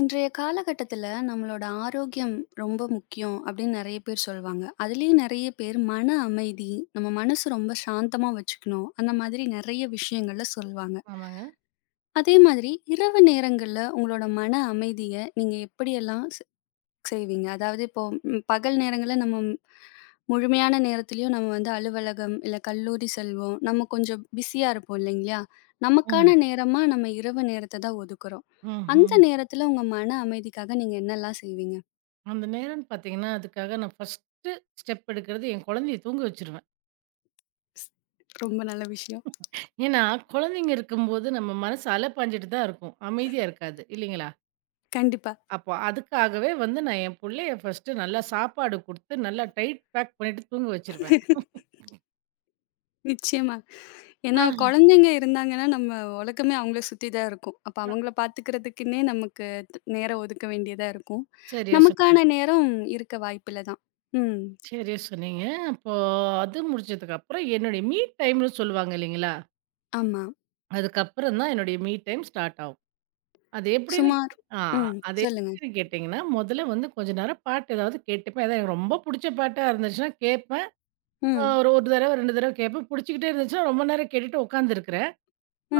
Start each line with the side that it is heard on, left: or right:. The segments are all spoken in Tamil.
left: இன்றைய காலகட்டத்தில நம்மளோட ஆரோக்கியம் ரொம்ப முக்கியம் அப்படின்னு நெறைய பேர் சொல்வாங்க. அதுலயும் நெறைய பேர் மன அமைதி, நம்ம மனசு ரொம்ப சாந்தமா வச்சுக்கணும். அந்த மாதிரி நெறைய விஷயங்கள சொல்வாங்க.
right: ஆமாங்க.
left: அதே மாதிரி இரவு நேரங்கள்ல உங்களோட மன அமைதிய நீங்க எப்படியெல்லாம் செய்வீங்க. அதாவது இப்போ பகல் நேரங்கள்ல நம்ம முழுமையான நேரத்திலயும் நம்ம வந்து அலுவலகம், இல்ல கல்லூரி செல்வோம். நம்ம கொஞ்சம் பிஸியா இருப்போம் இல்லைங்களா?
right: ம்.
left: நமக்கான நேரமா நம்ம இரவு நேரத்த தான் ஒதுக்குறோம். அந்த
right: ம்ஹ்ம்.
left: நேரத்தில உங்க மன அமைதிக்காக நீங்க என்னலாம் செய்வீங்க?
right: அந்த நேரம்ன்னு பார்த்தீங்கன்னா, அதுக்காக நான் ஃபர்ஸ்ட்டு ஸ்டெப் எடுக்கிறது என் குழந்தைய தூங்க வச்சுருவேன்.
left: ஸ் ரொம்ப நல்ல விஷயம்.
right: ஏன்னா, குழந்தைங்க இருக்கும்போது நம்ம மனசு அலைப்பாஞ்சுட்டு தான் இருக்கும். அமைதியா இருக்காது. இல்லைங்களா?
left: கண்டிப்பா.
right: அப்போ அதுக்காகவே வந்து நான் என் புள்ளைய ஃபர்ஸ்ட்டு நல்லா சாப்பாடு குடுத்து, நல்லா டைட் பேக் பண்ணிட்டு தூங்க வச்சுருவேன்.
left: நிச்சயமா. ஏன்னா
right: ஆ
left: குழந்தைங்க இருந்தாங்கன்னா, நம்ம உலகமே அவங்கள சுத்தி தான் இருக்கும். அப்ப
right: அ
left: அவங்கள பார்த்துக்கிறதுக்குன்னே நமக்கு நேரம் ஒதுக்க வேண்டியதா இருக்கும்.
right: சரியா சொன்னீங்க,
left: நமக்கான நேரம் இருக்க வாய்ப்பில்ல தான். ம்.
right: சரியா சொன்னீங்க. அப்போ அது முடிச்சதுக்கப்புறம் என்னுடைய மீ டைம்ன்னு சொல்லுவாங்க இல்லைங்களா?
left: ஆமா.
right: அதுக்கப்புறம் தான் என்னுடைய மீ டைம் ஸ்டார்ட் ஆகும். அது எப்படின்னு
left: சுமார்.
right: ஆ
left: ம்.
right: அது
left: சொல்லுங்க.
right: எப்படின்னு கேட்டீங்கன்னா, முதல்ல வந்து கொஞ்ச நேரம் பாட்டு ஏதாவது கேட்டுப்பேன். ஏதாவது எனக்கு ரொம்ப புடிச்ச பாட்டா இருந்துச்சுன்னா கேட்பேன்.
left: ம்.
right: ஒரு 1 தடவ, 2 தடவ கேட்பேன். புடிச்சுக்கிட்டே இருந்துச்சுன்னா, ரொம்ப நேரம் கேட்டுட்டு உட்காந்துருக்கிறேன்.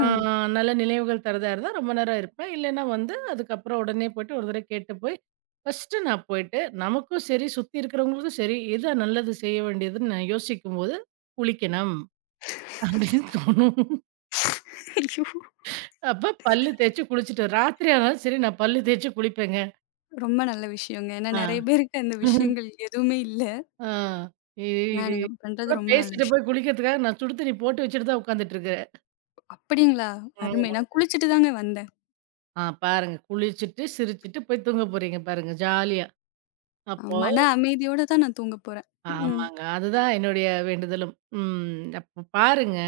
right: ஆ நல்ல நினைவுகள் தர்றதா இருந்தா ரொம்ப நேரம் இருப்பேன். இல்லைன்னா வந்து அதுக்கப்புறம் உடனே போயிட்டு ஒரு தடவ கேட்டு போய், ஃபர்ஸ்ட்டு நான் போயிட்டு நமக்கும் சரி, சுத்தி இருக்கிறவங்களுக்கும் சரி, எது நல்லது செய்ய வேண்டியதுன்னு நான் யோசிக்கும்போது, குளிக்கணும் அப்படின்னு தோணும்.
left: ஐயோ!
right: அப்ப பல்லு தேய்ச்சு குளிச்சுட்டு ராத்திரி ஆனாலும் சரி நான் பல்லு தேய்ச்சு குளிப்பேங்க.
left: ரொம்ப நல்ல விஷயங்க. ஏன்னா
right: ஆ.
left: நெறைய பேருக்கு அந்த விஷயங்கள் எதுவுமே இல்ல.
right: ஆ. இது
left: ஆனா
right: இது
left: நீங்க
right: கூட
left: பண்றது ரொம்ப நல்ல
right: பேசிட்டு
left: விஷயம்.
right: போய் குளிக்கிறதுக்காக நான் சுடு தண்ணி போட்டு வச்சுட்டு தான் உட்காந்துட்டு இருக்கிறேன்.
left: அப்படிங்களா?
right: ம்.
left: அருமை. நான் குளிச்சுட்டு தாங்க வந்தேன்.
right: ஆ பாருங்க குளிச்சுட்டு, சிரிச்சுட்டு போய் தூங்க போறீங்க பாருங்க ஜாலியா.
left: அ
right: அப்போ
left: மன அமைதியோட தான் நான் தூங்க போறேன். ம்.
right: ஆமாங்க. அதுதான் என்னுடைய வேண்டுதலும். ம். அப்ப பாருங்க.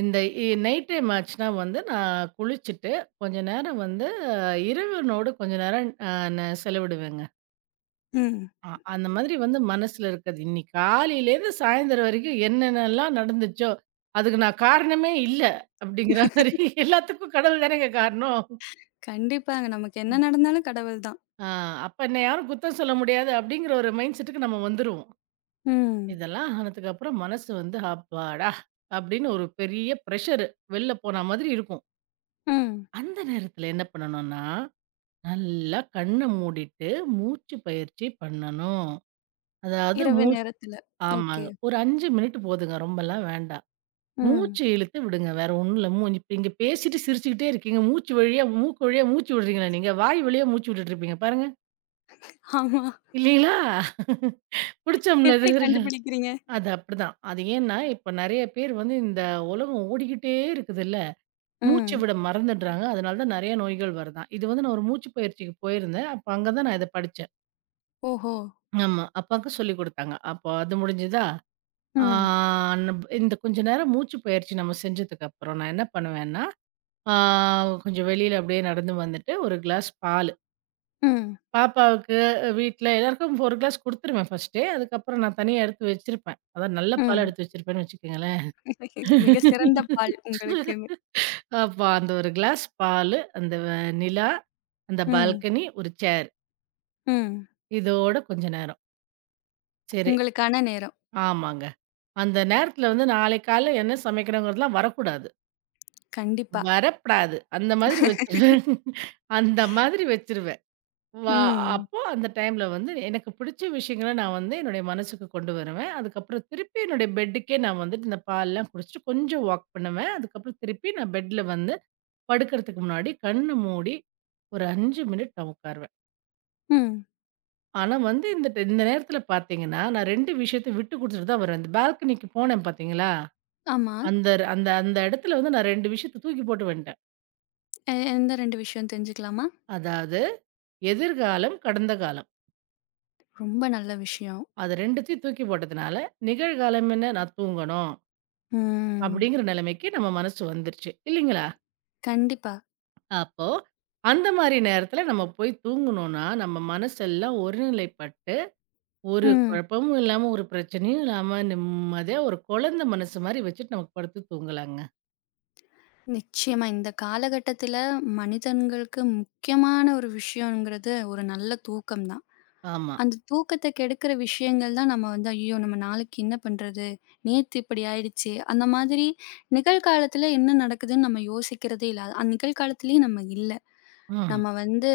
right: இந்த இ நைட் டைம் ஆச்சுன்னா வந்து நான் குளிச்சுட்டு கொஞ்ச நேரம் வந்து இரவினோடு கொஞ்ச நேரம் நான் செலவிடுவேங்க.
left: ம்.
right: அந்த மாதிரி வந்து மனசுல இருக்கது. இன்னைக்கு காலையிலேருந்து சாயந்தரம் வரைக்கும் என்னென்னலாம் நடந்துச்சோ, அதுக்கு நான் காரணமே இல்ல. அப்படிங்கிற மாரி எல்லாத்துக்கும் கடவுள் தானேங்க காரணம்.
left: கண்டிப்பாங்க. நமக்கு என்ன நடந்தாலும் கடவுள் தான்.
right: ஆ அப்ப என்ன யாரும் குத்தம் சொல்ல முடியாது அப்படிங்கிற ஒரு மைண்ட் செட்டுக்கு நம்ம வந்துருவோம்.
left: ம்.
right: இதெல்லாம் ஆனதுக்கு அப்புறம் மனசு வந்து அப்பாடா! அப்படின்னு ஒரு பெரிய பிரஷர் வெளில போன மாதிரி இருக்கும்.
left: ம்.
right: அந்த நேரத்துல என்ன பண்ணணும்னா, நல்லா கண்ண மூடிட்டு மூச்சு பயிற்சி பண்ணணும். அதாவது
left: இரவு நேரத்துல.
right: ஆமாங்க.
left: ஓகே.
right: ஒரு 5 மினிட் போதுங்க ரொம்பலாம் வேண்டாம்.
left: ம்.
right: மூச்சு இழுத்து விடுங்க. வேற ஒண்ணும் இல்ல. இப்ப இங்க பேசிட்டு சிரிச்சுக்கிட்டே இருக்கீங்க. மூச்சு வழியா மூக்கு வழியா மூச்சு விடுறீங்களா நீங்க? வாய் வழியா மூச்சு விட்டுட்டு இருப்பீங்க பாருங்க.
left: ஆமா.
right: இல்லீங்களா? புடிச்சோம்ல
left: எப்படி
right: அது.
left: கண்டுபிடிக்கிறீங்க?
right: அது அப்படிதான். அது ஏன்னா, இப்ப நெறைய பேர் வந்து இந்த உலகம் ஓடிக்கிட்டே இருக்குதுல்ல. மூச்சு
left: ம்.
right: விட மறந்துடுறாங்க. அதனால தான் நெறைய நோய்கள் வருதாம். இது வந்து நான் ஒரு மூச்சு பயிற்சிக்கு போயிருந்தேன். அப்ப அங்க தான் நான் இத படிச்சேன்.
left: ஓஹோ!
right: ஆமா. அப்பாவுக்கு சொல்லிக் குடுத்தாங்க. அப்போ அது முடிஞ்சுதா? ஆ
left: ம்.
right: நப் இந்த கொஞ்ச நேரம் மூச்சு பயிற்சி நம்ம செஞ்சதுக்கு அப்புறம் நான் என்ன பண்ணுவேன்னா ஆ கொஞ்சம் வெளியில அப்படியே நடந்து வந்துட்டு, 1 கிளாஸ் பாலு.
left: ம்.
right: பாப்பாவுக்கு வீட்ல எல்லாருக்கும் 4 கிளாஸ் குடுத்துருவேன் ஃபர்ஸ்ட்டே. அதுக்கப்புறம் நான் தனியா எடுத்து வச்சிருப்பேன். அதான் நல்ல பாலா
left: ம்.
right: எடுத்து வச்சிருப்பேன்னு வச்சுக்கங்களேன்.
left: மிக சிறந்த பால்
right: அப்ப
left: உங்களுக்குன்னு.
right: அந்த 1 கிளாஸ் பாலு, அந்த வ நிலா, அந்த
left: ம்.
right: பால்கனி, ஒரு சேர்
left: ம்.
right: இதோட கொஞ்ச நேரம். சரி.
left: உங்களுக்கான நேரம்.
right: ஆமாங்க. அந்த நேரத்துல வந்து நாளைக்கு காலைல என்ன சமைக்கணுங்கிறதெல்லாம் வரக்கூடாது.
left: கண்டிப்பா.
right: வரப்படாது. அந்த மாதிரி வச்சுருவேன். அந்த மாதிரி வச்சுருவேன். வா
left: ம்.
right: அப்போ அந்த டைம்ல வந்து எனக்கு பிடிச்ச விஷயங்கள நான் வந்து என்னுடைய மனசுக்கு கொண்டு வருவேன். அதுக்கப்புறம் திருப்பி என்னுடைய பெட்டுக்கே நான் வந்துட்டு இந்த பால்லாம் குடிச்சுட்டு கொஞ்சம் வாக் பண்ணுவேன். அதுக்கப்புறம் திருப்பி நான் பெட்ல வந்து படுக்கறதுக்கு முன்னாடி கண்ணு மூடி ஒரு 5 மினிட் நான் உட்காருவேன்.
left: ம்.
right: ஆனா வந்து இந்த நேரத்துல பார்த்தீங்கன்னா, நான் 2 விஷயத்த விட்டு குடுத்துட்டு தான் வருவேன். இந்த பால்கனிக்கு போனேன் பார்த்தீங்களா?
left: ஆமா.
right: அந்த அந்த அந்த இடத்துல வந்து நான் 2 விஷயத்த தூக்கி போட்டு வந்துட்டேன்.
left: எந்த 2 விஷயம் தெரிஞ்சுக்கலாமா?
right: அதாவது எதிர்காலம், கடந்த காலம்.
left: ரொம்ப நல்ல விஷயம்.
right: அது 2த்தையும் தூக்கி போட்டதுனால, நிகழ்காலம் என்ன? நான் தூங்கணும்.
left: ம்.
right: அப்படிங்கிற நிலைமைக்கு நம்ம மனசு வந்துருச்சு. இல்லைங்களா?
left: கண்டிப்பா.
right: அப்போ, அந்த மாரி நேரத்துல நம்ம போய் தூங்குனோம்னா, நம்ம மனசெல்லாம் ஒருநிலைப்பட்டு, ஒரு
left: ம்.
right: குழப்பமும் இல்லாம, ஒரு பிரச்சனையும் இல்லாம, நிம்மதியா ஒரு குழந்தை மனசு மாரி வச்சுட்டு நம்ம படுத்து தூங்கலாங்க.
left: நிச்சயமா. இந்த காலகட்டத்தில மனிதன்களுக்கு முக்கியமான ஒரு விஷயங்கிறது ஒரு நல்ல தூக்கம் தான்.
right: ஆமா.
left: அந்த தூக்கத்த கெடுக்கிற விஷயங்கள் தான் நம்ம வந்து, "ஐயோ! நம்ம நாளைக்கு என்ன பண்றது? நேத்து இப்படி ஆயிடுச்சே!" அந்த மாதிரி நிகழ்காலத்தில என்ன நடக்குதுன்னு நம்ம யோசிக்கிறதே இல்ல. நிகழ்காலத்திலயும் நம்ம இல்ல.
right: ம்.
left: நம்ம வந்து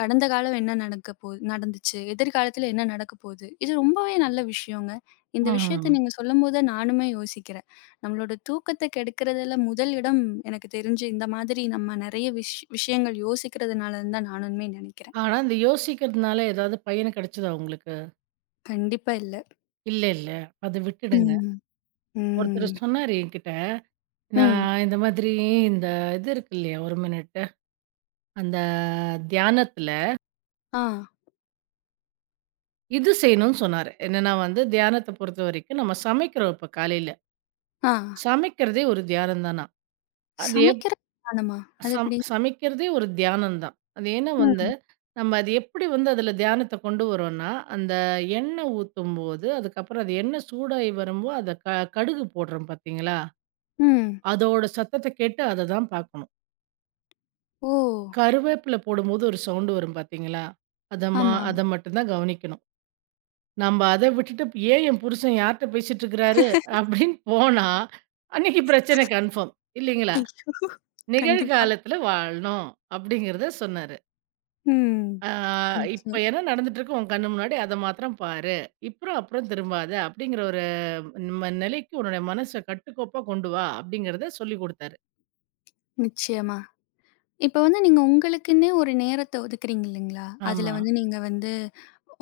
left: கடந்த காலம் என்ன நடக்க போது நடந்துச்சு? எதிர்காலத்துல என்ன நடக்க போது? இது ரொம்பவே நல்ல விஷயங்க. இந்த விஷயத்த
right: ம்.
left: நீங்க சொல்லும்போது நானுமே யோசிக்கிறேன். நம்மளோட தூக்கத்த கெடுக்கிறதுல முதல் இடம் எனக்கு தெரிஞ்சு இந்த மாதிரி நம்ம நெறைய விஷயங்கள் யோசிக்கிறதுனாலன்னு தான் நானுமே நினைக்கிறேன்.
right: ஆனா, இந்த யோசிக்கிறதுனால ஏதாவது பயன் கிடைச்சதா உங்களுக்கு?
left: கண்டிப்பா இல்ல.
right: இல்ல. அத விட்டுடுங்க.
left: ம். ம்.
right: ஒருத்தர் சொன்னாரு என்கிட்ட,
left: ம்.
right: நான் இந்த மாதிரி இந்த இது இருக்கு இல்லையா? 1 மினிட். அந்த தியானத்துல
left: ஆ.
right: இது செய்யணும்னு சொன்னாரு. என்னன்னா வந்து தியானத்த பொறுத்தவரைக்கும் நம்ம சமைக்கிறோம் இப்ப காலையில.
left: ஆ.
right: சமைக்கிறதே ஒரு தியானம் தானாம். அது எப்
left: சமைக்கிற பானமா? அது
right: சம்
left: எப்படி?
right: சமைக்கிறதே ஒரு தியானம் தான். அது ஏன்னா வந்து,
left: ம்.
right: நம்ம அது எப்படி வந்து அதுல தியானத்த கொண்டு வரோம்னா, அந்த எண்ணெய் ஊத்தும்போது, அதுக்கப்புறம் அது எண்ணெய் சூடாகி வரும்போது, அத க கடுகு போடுறோம் பார்த்தீங்களா?
left: ம்.
right: அதோட சத்தத்த கேட்டு அத தான் பார்க்கணும்.
left: ஓ!
right: கருவேப்பில போடும்போது ஒரு சவுண்ட் வரும் பார்த்தீங்களா?
left: ஆமா.
right: அத மட்டும் தான் கவனிக்கணும். நம்ப அத விட்டுட்டு, "ஏன் என் புருஷன் யார்ட்ட பேசிட்டு இருக்கிறாரு?" அப்படின்னு போனா, அன்னைக்கு பிரச்சனை கன்ஃபார்ம். இல்லைங்களா?
left: ஐயோ! கண்டிப்பா.
right: நிகழ்காலத்துல வாழணும் அப்படிங்கிறத சொன்னாரு.
left: ம்.
right: ஆ இப்ப
left: நிச்சயம்.
right: என்ன நடந்துட்டுருக்கு உன் கண்ணு முன்னாடி, அத மாத்திரம் பாரு. இப்புறம் அப்புறம் திரும்பாத அப்படிங்கிற ஒரு நிலைக்கு உன்னுடைய மனச கட்டுக்கோப்பா கொண்டு வா அப்படிங்கிறத சொல்லிக் குடுத்தாரு.
left: நிச்சயமா. இப்ப வந்து நீங்க உங்களுக்குன்னே ஒரு நேரத்த ஒதுக்குறீங்க இல்லைங்களா? அதுல
right: ஆமா.
left: வந்து நீங்க வந்து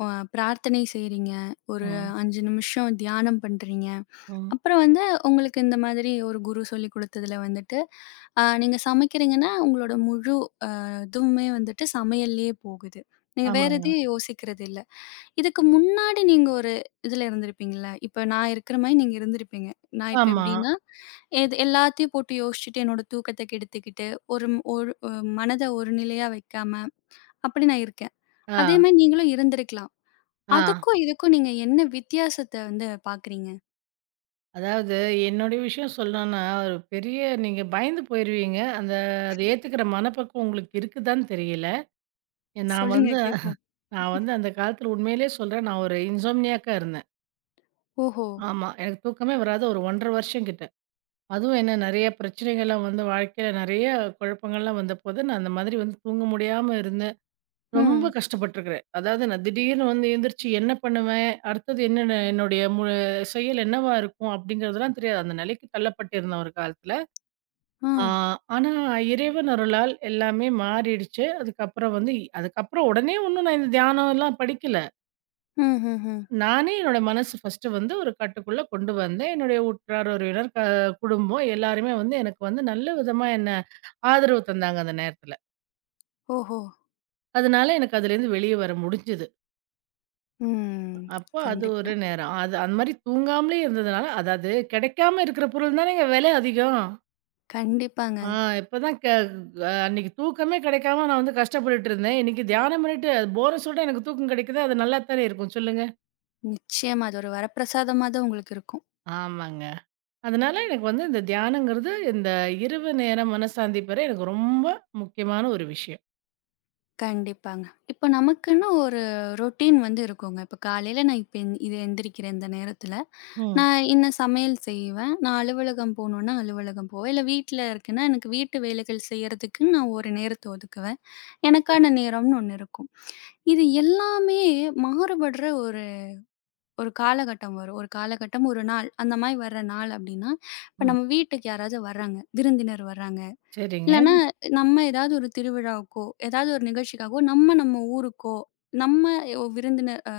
left: அ பிரார்த்தனை செய்றீங்க. ஒரு
right: ம்.
left: 5 நிமிஷம் தியானம் பண்றீங்க.
right: ம்.
left: அப்புறம் வந்து உங்களுக்கு இந்த மாதிரி ஒரு குரு சொல்லிக் குடுத்ததுல வந்துட்டு, நீங்க சமைக்கிறீங்கன்னா, உங்களோட முழு இதுவுமே வந்துட்டு சமையல்லயே போகுது. நீங்க வேற
right: ஆமாங்க.
left: எதையும் யோசிக்கிறது இல்ல. இதுக்கு முன்னாடி நீங்க ஒரு இதுல இருந்திருப்பீங்கல்ல. இப்ப நான் இருக்கிற மாரி நீங்க இருந்திருப்பீங்க. நான் இப்ப
right: ஆமா.
left: எப்படின்னா, எது எல்லாத்தையும் போட்டு யோசிச்சுட்டு, என்னோட தூக்கத்த கெடுத்துக்கிட்டு, ஒரு மனத ஒரு நிலையா வைக்காம, அப்படி நான் இருக்கேன்.
right: ஆ.
left: அதே மாரி நீங்களும் இருந்திருக்கலாம்.
right: ஆ.
left: அதுக்கும் இதுக்கும் நீங்க என்ன வித்தியாசத்த வந்து பார்க்குறீங்க?
right: அதாவது என்னுடைய விஷயம் சொல்லணும்னா, ஒரு பெரிய நீங்க பயந்து போயிருவீங்க. அந்த அத ஏத்துக்கிற மனப்பக்குவம் உங்களுக்கு இருக்குதான்னு தெரியல. நான்
left: சொல்லுங்க
right: வந்து
left: கேட்போம்.
right: நான் வந்து அந்த காலத்துல உண்மையிலேயே சொல்றேன். நான் ஒரு இன்சோம்னியாக்கா இருந்தேன்.
left: ஓஹோ!
right: ஆமா. எனக்கு தூக்கமே வராது ஒரு 1½ வருஷம் கிட்ட. அதுவும் என்ன நெறைய பிரச்சனைகள்லாம் வந்து வாழ்க்கையில நெறைய குழப்பங்கள்லாம் வந்தபோது, நான் அந்த மாதிரி வந்து தூங்க முடியாம இருந்தேன். ரொம்ப
left: ம்.
right: கஷ்டப்பட்டுருக்கிறேன். அதாவது நான் திடீர்னு வந்து எந்திரிச்சு என்ன பண்ணுவேன்? அடுத்தது என்னென்ன என்னுடைய மு செயல் என்னவா இருக்கும்? அப்படிங்கிறதெல்லாம் தெரியாது. அந்த நிலைக்கு தள்ளப்பட்டிருந்தேன் ஒரு காலத்துல.
left: ஆ.
right: ஆ, ஆனா இறைவன் அருளால் எல்லாமே மாறிடுச்சு. அதுக்கப்புறம் உடனே ஒண்ணும் நான் இந்த தியானம் எல்லாம் படிக்கல.
left: ம்ஹ்ஹ்ம்.
right: நானே என்னோட மனசு ஃபர்ஸ்ட்டு வந்து ஒரு கட்டுக்குள்ள கொண்டு வந்தேன். என்னுடைய உற்றார், உறவினர், குடும்பம் எல்லாருமே வந்து எனக்கு வந்து நல்ல விதமா என்ன ஆதரவு தந்தாங்க அந்த நேரத்துல.
left: ஓஹோ!
right: அதனால எனக்கு அதுலேருந்து வெளிய வர முடிஞ்சது.
left: ம்.
right: அப்போ அது
left: கண்டிப்பா.
right: ஒரு நேரம். அது அந்த மாரி தூங்காமலே இருந்ததுனால அதாவது கிடைக்காம இருக்கிற பொருள் தானேங்க விலை அதிகம்.
left: கண்டிப்பாங்க.
right: ஆ இப்பதான் க அ அன்னைக்கு தூக்கமே கிடைக்காம நான் வந்து கஷ்டப்பட்டுட்டு இருந்தேன். இன்னைக்கு தியானம் பண்ணிட்டு அது போர சொல்ட்டு எனக்கு தூக்கம் கிடைக்குது. அது நல்லா தானே இருக்கும் சொல்லுங்க.
left: நிச்சயமா. அது ஒரு வரப்பிரசாதமா தான் உங்களுக்கு இருக்கும்.
right: ஆமாங்க. அதனால எனக்கு வந்து இந்த தியானங்கிறது இந்த இரவு நேர மனசாந்தி பெற எனக்கு ரொம்ப முக்கியமான ஒரு விஷயம்.
left: கண்டிப்பாங்க. இப்ப நமக்குன்னு ஒரு ரொட்டீன் வந்து இருக்குங்க. இப்ப காலையில நான் இப்ப எந்திரிக்கிறேன் இந்த நேரத்துல.
right: ம்.
left: நான் இன்ன சமையல் செய்வேன். நான் அலுவலகம் போணும்னா அலுவலகம் போவேன். இல்ல வீட்ல இருக்கேன்னா, எனக்கு வீட்டு வேலைகள் செய்யறதுக்குன்னு நான் ஒரு நேரத்த ஒதுக்குவேன்.
right: சரி.
left: எனக்கான நேரம்னு ஒண்ணு இருக்கும். இது எல்லாமே மாறுபடுற ஒரு ஒரு காலகட்டம் வரும். ஒரு காலகட்டம், ஒரு நாள் அந்த மாரி வர்ற நாள் அப்டின்னா, இப்ப
right: ம்.
left: நம்ம வீட்டுக்கு யாராவது வர்றாங்க, விருந்தினர் வர்றாங்க.
right: சரிங்க.
left: இல்லன்னா, நம்ம ஏதாவது ஒரு திருவிழாவுக்கோ, ஏதாவது ஒரு நிகழ்ச்சிக்காகவோ, நம்ம நம்ம ஊருக்கோ, நம்ம ஒ- விருந்தினர் அ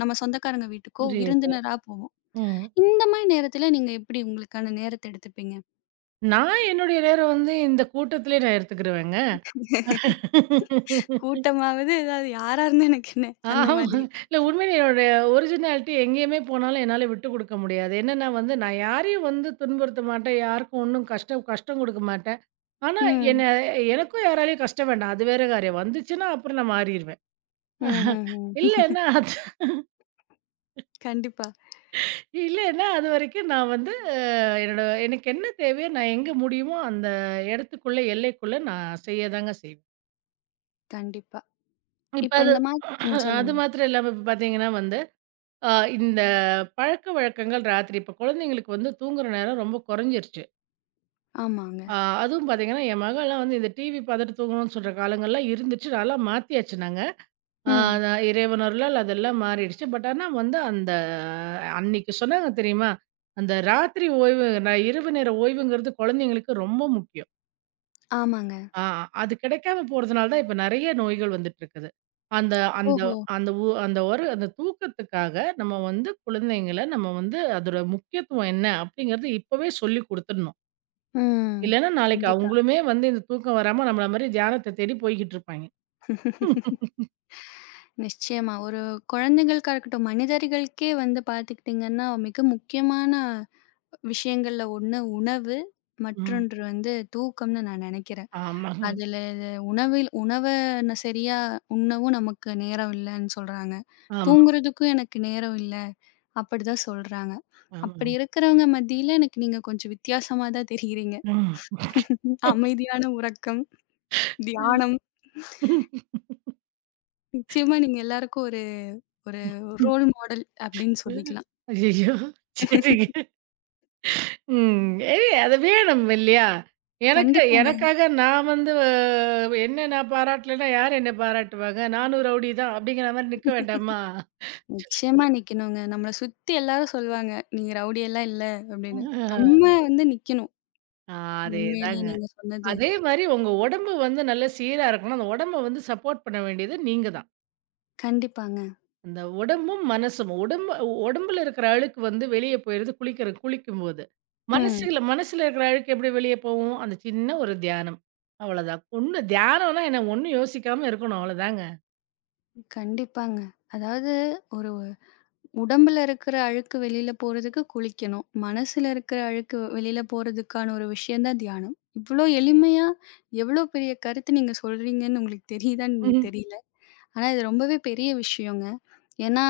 left: நம்ம சொந்தக்காரங்க வீட்டுக்கோ
right: புரியுது.
left: விருந்தினரா போவோம்.
right: ம்.
left: இந்த மாரி நேரத்துல நீங்க எப்படி உங்களுக்கான நேரத்த எடுத்துப்பீங்க?
right: நான் என்னுடைய நேரம் வந்து இந்த கூட்டத்திலே நான் எடுத்துக்கிருவேங்க.
left: கூட்டமாவது ஏதாவது யாரா இருந்தா எனக்கு என்ன? அந்த
right: ஆமா.
left: மாதிரி.
right: இல்ல உண்மையிலே என்னோட ஒரிஜினாலிட்டி எங்கேயுமே போனாலும் என்னால விட்டு குடுக்க முடியாது. என்னன்னா வந்து நான் யாரையும் வந்து துன்புறுத்த மாட்டேன். யாருக்கும் ஒண்ணும் கஷ்டம் கஷ்டம் குடுக்க மாட்டேன். ஆனா என்ன
left: ம்.
right: எனக்கும் யாராலயும் கஷ்டம் வேண்டாம். அது வேற காரியம். வந்துச்சுன்னா அப்புறம் நான் மாறிருவேன்.
left: ம்ஹ்ஹ்ம்.
right: இல்லன்னா அது
left: கண்டிப்பா,
right: இல்லன்னா அதுவரைக்கும் நான் வந்து என்னோட எனக்கு என்ன தேவையோ நான் எங்க முடியுமோ அந்த இடத்துக்குள்ள எல்லைக்குள்ள நான் செய்ய தாங்க செய்வேன்.
left: கண்டிப்பா.
right: இப்ப
left: இப்ப
right: அது
left: இந்த மாரி ம்.
right: அது
left: சொல்லுங்க.
right: மாத்திரம் இல்லாம இப்ப பார்த்தீங்கன்னா வந்து ஆ இந்த பழக்கவழக்கங்கள் ராத்திரி இப்ப குழந்தைங்களுக்கு வந்து தூங்குற நேரம் ரொம்ப குறைஞ்சிருச்சு.
left: ஆமாங்க.
right: ஆ அதுவும் பார்த்தீங்கன்னா, என் மகள்லாம் வந்து இந்த டிவி பார்த்துட்டு தூங்கணும்னு சொல்ற காலங்கள்லாம் இருந்துச்சு. நான்லாம் மாத்தியாச்சு நாங்க. ஆ
left: ம்.
right: நான் இறைவனருளால் அதெல்லாம் மாறிடுச்சு. பட் ஆனா வந்து அந்த அன்னைக்கு சொன்னாங்க தெரியுமா? அந்த ராத்திரி ஓய்வு நான் இரவு நேர ஓய்வுங்கிறது குழந்தைங்களுக்கு ரொம்ப முக்கியம்.
left: ஆமாங்க.
right: ஆ அது கிடைக்காம போறதுனால தான் இப்ப நெறைய நோய்கள் வந்துட்டு இருக்குது. அந்த அந்த
left: ஓஹோ!
right: அந்த உ அந்த ஒரு அந்த தூக்கத்துக்காக நம்ம வந்து குழந்தைங்கள நம்ம வந்து அதோட முக்கியத்துவம் என்ன அப்படிங்கிறது இப்பவே சொல்லிக் குடுத்துடணும்.
left: ம்.
right: இல்லன்னா நாளைக்கு
left: கண்டிப்பா.
right: அவங்களுமே வந்து இந்த தூக்கம் வராம நம்மள மாரி தியானத்த தேடி போய்க்கிட்டு இருப்பாய்ங்க.
left: நிச்சயமா. ஒரு குழந்தைகளுக்கா இருக்கட்டும், மனிதர்களுக்கே வந்து பார்த்துக்கிட்டிங்கன்னா, மிக முக்கியமான விஷயங்கள்ல ஒண்ணு உணவு,
right: ம்.
left: மற்றொன்று வந்து தூக்கம்னு நான் நெனைக்கிறேன்.
right: ஆமாங்க.
left: அதுல இது உணவில் உணவ ந சரியா உண்ணவும் நமக்கு நேரம் இல்லன்னு சொல்றாங்க.
right: ஆமா,
left: தூங்குறதுக்கும் எனக்கு நேரம் இல்ல, அப்படிதான் சொல்றாங்க.
right: ஆமாங்க.
left: அப்படி இருக்கிறவங்க மத்தியில எனக்கு நீங்க கொஞ்சம் வித்தியாசமா தான் தெரியிறீங்க.
right: ம்.
left: அமைதியான உறக்கம், தியானம். நிச்சயமா நீங்க எல்லாருக்கும் ஒரு ரோல் மாடல் அப்படின்னு சொல்லிக்கலாம்.
right: ஐயய்யோ! சரிங்க. ம். ஏய் அது வேணும் இல்லையா? எனக்கு
left: கண்டிப்பாங்க.
right: எனக்காக நான் வந்து என்ன நான் பாராட்டலன்னா, யார் என்ன பாராட்டுவாங்க? நானும் ரவுடி தான் அப்படிங்கிற மாரி நிக்க வேண்டாமா?
left: நிச்சயமா நிக்கணுங்க. நம்மள சுத்தி எல்லாரும் சொல்லுவாங்க. நீங்க ரவுடியெல்லாம் இல்ல அப்படின்னு. நம்ம வந்து நிக்கணும்.
right: ஆ
left: உண்மையிலேயே
right: அதேதாங்க.
left: நீங்க சொன்னது.
right: அதே மாரி உங்க உடம்பு வந்து நல்ல சீரா இருக்கணும். அந்த உடம்ப வந்து சப்போர்ட் பண்ண வேண்டியது நீங்க தான்.
left: கண்டிப்பாங்க.
right: அந்த உடம்பும், மனசும். உடம்புல இருக்கிற அழுக்கு வந்து வெளிய போயிருது குளிக்கும்போது.
left: ம்.
right: மனசுல மனசுல இருக்கிற அழுக்கு எப்படி வெளிய போவும்? அந்த சின்ன ஒரு தியானம். அவ்வளோதான். ஒண்ணு தியானம்னா என்ன? ஒண்ணும் யோசிக்காம இருக்கணும். அவ்வளோதாங்க.
left: கண்டிப்பாங்க. அதாவது ஒரு உடம்புல இருக்கிற அழுக்கு வெளியில போறதுக்கு குளிக்கணும். மனசுல இருக்கிற அழுக்கு வெளியில போறதுக்கான ஒரு விஷயம் தான் தியானம். இவ்ளோ எளிமையா எவ்ளோ பெரிய கருத்து நீங்க சொல்றீங்கன்னு உங்களுக்கு தெரியுதான்னு தெரியல. ஆனா இது ரொம்பவே பெரிய விஷயங்க. ஏன்னா,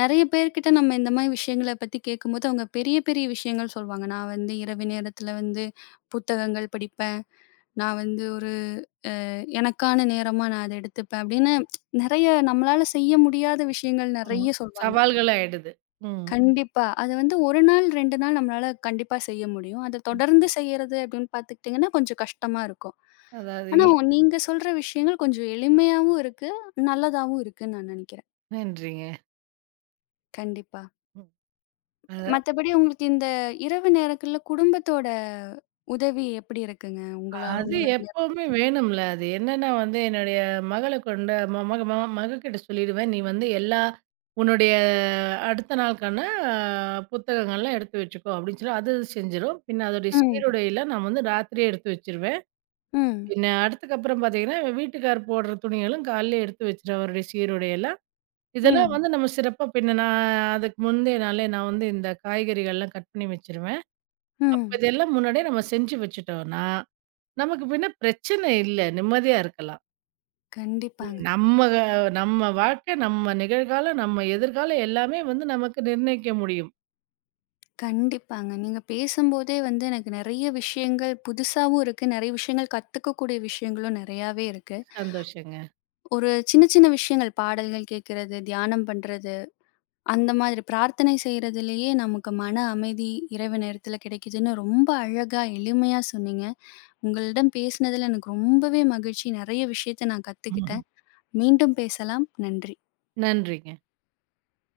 left: நெறைய பேர்கிட்ட நம்ம இந்த மாரி விஷயங்கள பத்தி கேட்கும்போது, அவங்க பெரிய, பெரிய விஷயங்கள் சொல்வாங்க. நான் வந்து இரவு நேரத்தில வந்து புத்தகங்கள் படிப்பேன். நான் வந்து ஒரு எனக்கான நேரமா நான் அத எடுத்துப்பேன் அப்படின்னு நெறைய நம்மளால செய்ய முடியாத விஷயங்கள்
right: ஆமா.
left: நெறைய சொல்வாங்க.
right: சவால்கள் ஆயிடுது. ம்.
left: கண்டிப்பா. அது வந்து 1 நாள், 2 நாள் நம்மளால கண்டிப்பா செய்ய முடியும். அத தொடர்ந்து செய்யறது அப்படின்னு பார்த்துக்கிட்டிங்கன்னா, கொஞ்சம் கஷ்டமா இருக்கும்.
right: அதாவது
left: ஆனா,
right: இ
left: நீங்க சொல்ற விஷயங்கள் கொஞ்சம் எளிமையாவும் இருக்கு, நல்லதாவும் இருக்குன்னு நான் நெனைக்கிறேன்.
right: நன்றிங்க.
left: கண்டிப்பா.
right: ம். அது
left: மத்தபடி உங்களுக்கு இந்த இரவு நேரங்கள்ல குடும்பத்தோட உதவி எப்படி இருக்குங்க?
right: அது
left: உங்களோட
right: எப்பவுமே
left: நேரத்துக்கு?
right: வேணும்ல. அது என்னன்னா வந்து என்னுடைய மகள கொண்டு ம மக ம மகக்கிட்ட சொல்லிடுவேன். நீ வந்து எல்லா உன்னுடைய அடுத்த நாளுக்கான அ புத்தகங்கள்லாம் எடுத்து வச்சுக்கோ அப்படின்னு சொல்லி அது செஞ்சிரும். பின்ன அதோடைய
left: ம்,
right: சீருடையெல்லாம் நான் வந்து ராத்திரியே எடுத்து வச்சுருவேன்.
left: ம்,
right: பின்ன அடுத்துக்கப்புறம் பார்த்தீங்கன்னா, வீட்டுக்கார் போடுற துணிகளும் காலையில எடுத்து வச்சுருவேன் அவருடைய சீருடையெல்லாம். இதெல்லாம்
left: ம்,
right: வந்து நம்ம சிறப்பா பின்ன நான் அதுக்கு முந்தைய நாளே நான் வந்து இந்த காய்கறிகள்லாம் கட் பண்ணி வச்சுருவேன். அப்ப
left: ம்.
right: இதெல்லாம் முன்னாடியே நம்ம செஞ்சு வச்சுட்டோம்னா, நமக்கு பின்ன பிரச்சனை இல்ல. நிம்மதியா இருக்கலாம்.
left: கண்டிப்பாங்க,
right: நம்ம க நம்ம வாழ்க்கை, நம்ம நிகழ்காலம், நம்ம எதிர்காலம் எல்லாமே வந்து நமக்கு நிர்ணயிக்க முடியும்.
left: கண்டிப்பாங்க. நீங்க பேசும்போதே வந்து எனக்கு நெறைய விஷயங்கள் புதுசாவும் இருக்கு. நெறைய விஷயங்கள் கத்துக்கக்கூடிய விஷயங்களும் நெறையாவே இருக்கு.
right: சந்தோஷங்க.
left: ஒரு சின்ன சின்ன விஷயங்கள் பாடல்கள் கேட்கிறது, தியானம் பண்றது, அந்த மாதிரி பிரார்த்தனை செய்றதுலயே நமக்கு மன அமைதி இரவு நேரத்துல கிடைக்குதுன்னு ரொம்ப அழகா எளிமையா சொன்னீங்க. உங்களிடம் பேசினதுல எனக்கு ரொம்பவே மகிழ்ச்சி. நெறைய விஷயத்த நான்
right: ம்.
left: கத்துக்கிட்டேன். மீண்டும் பேசலாம். நன்றி.
right: நன்றிங்க.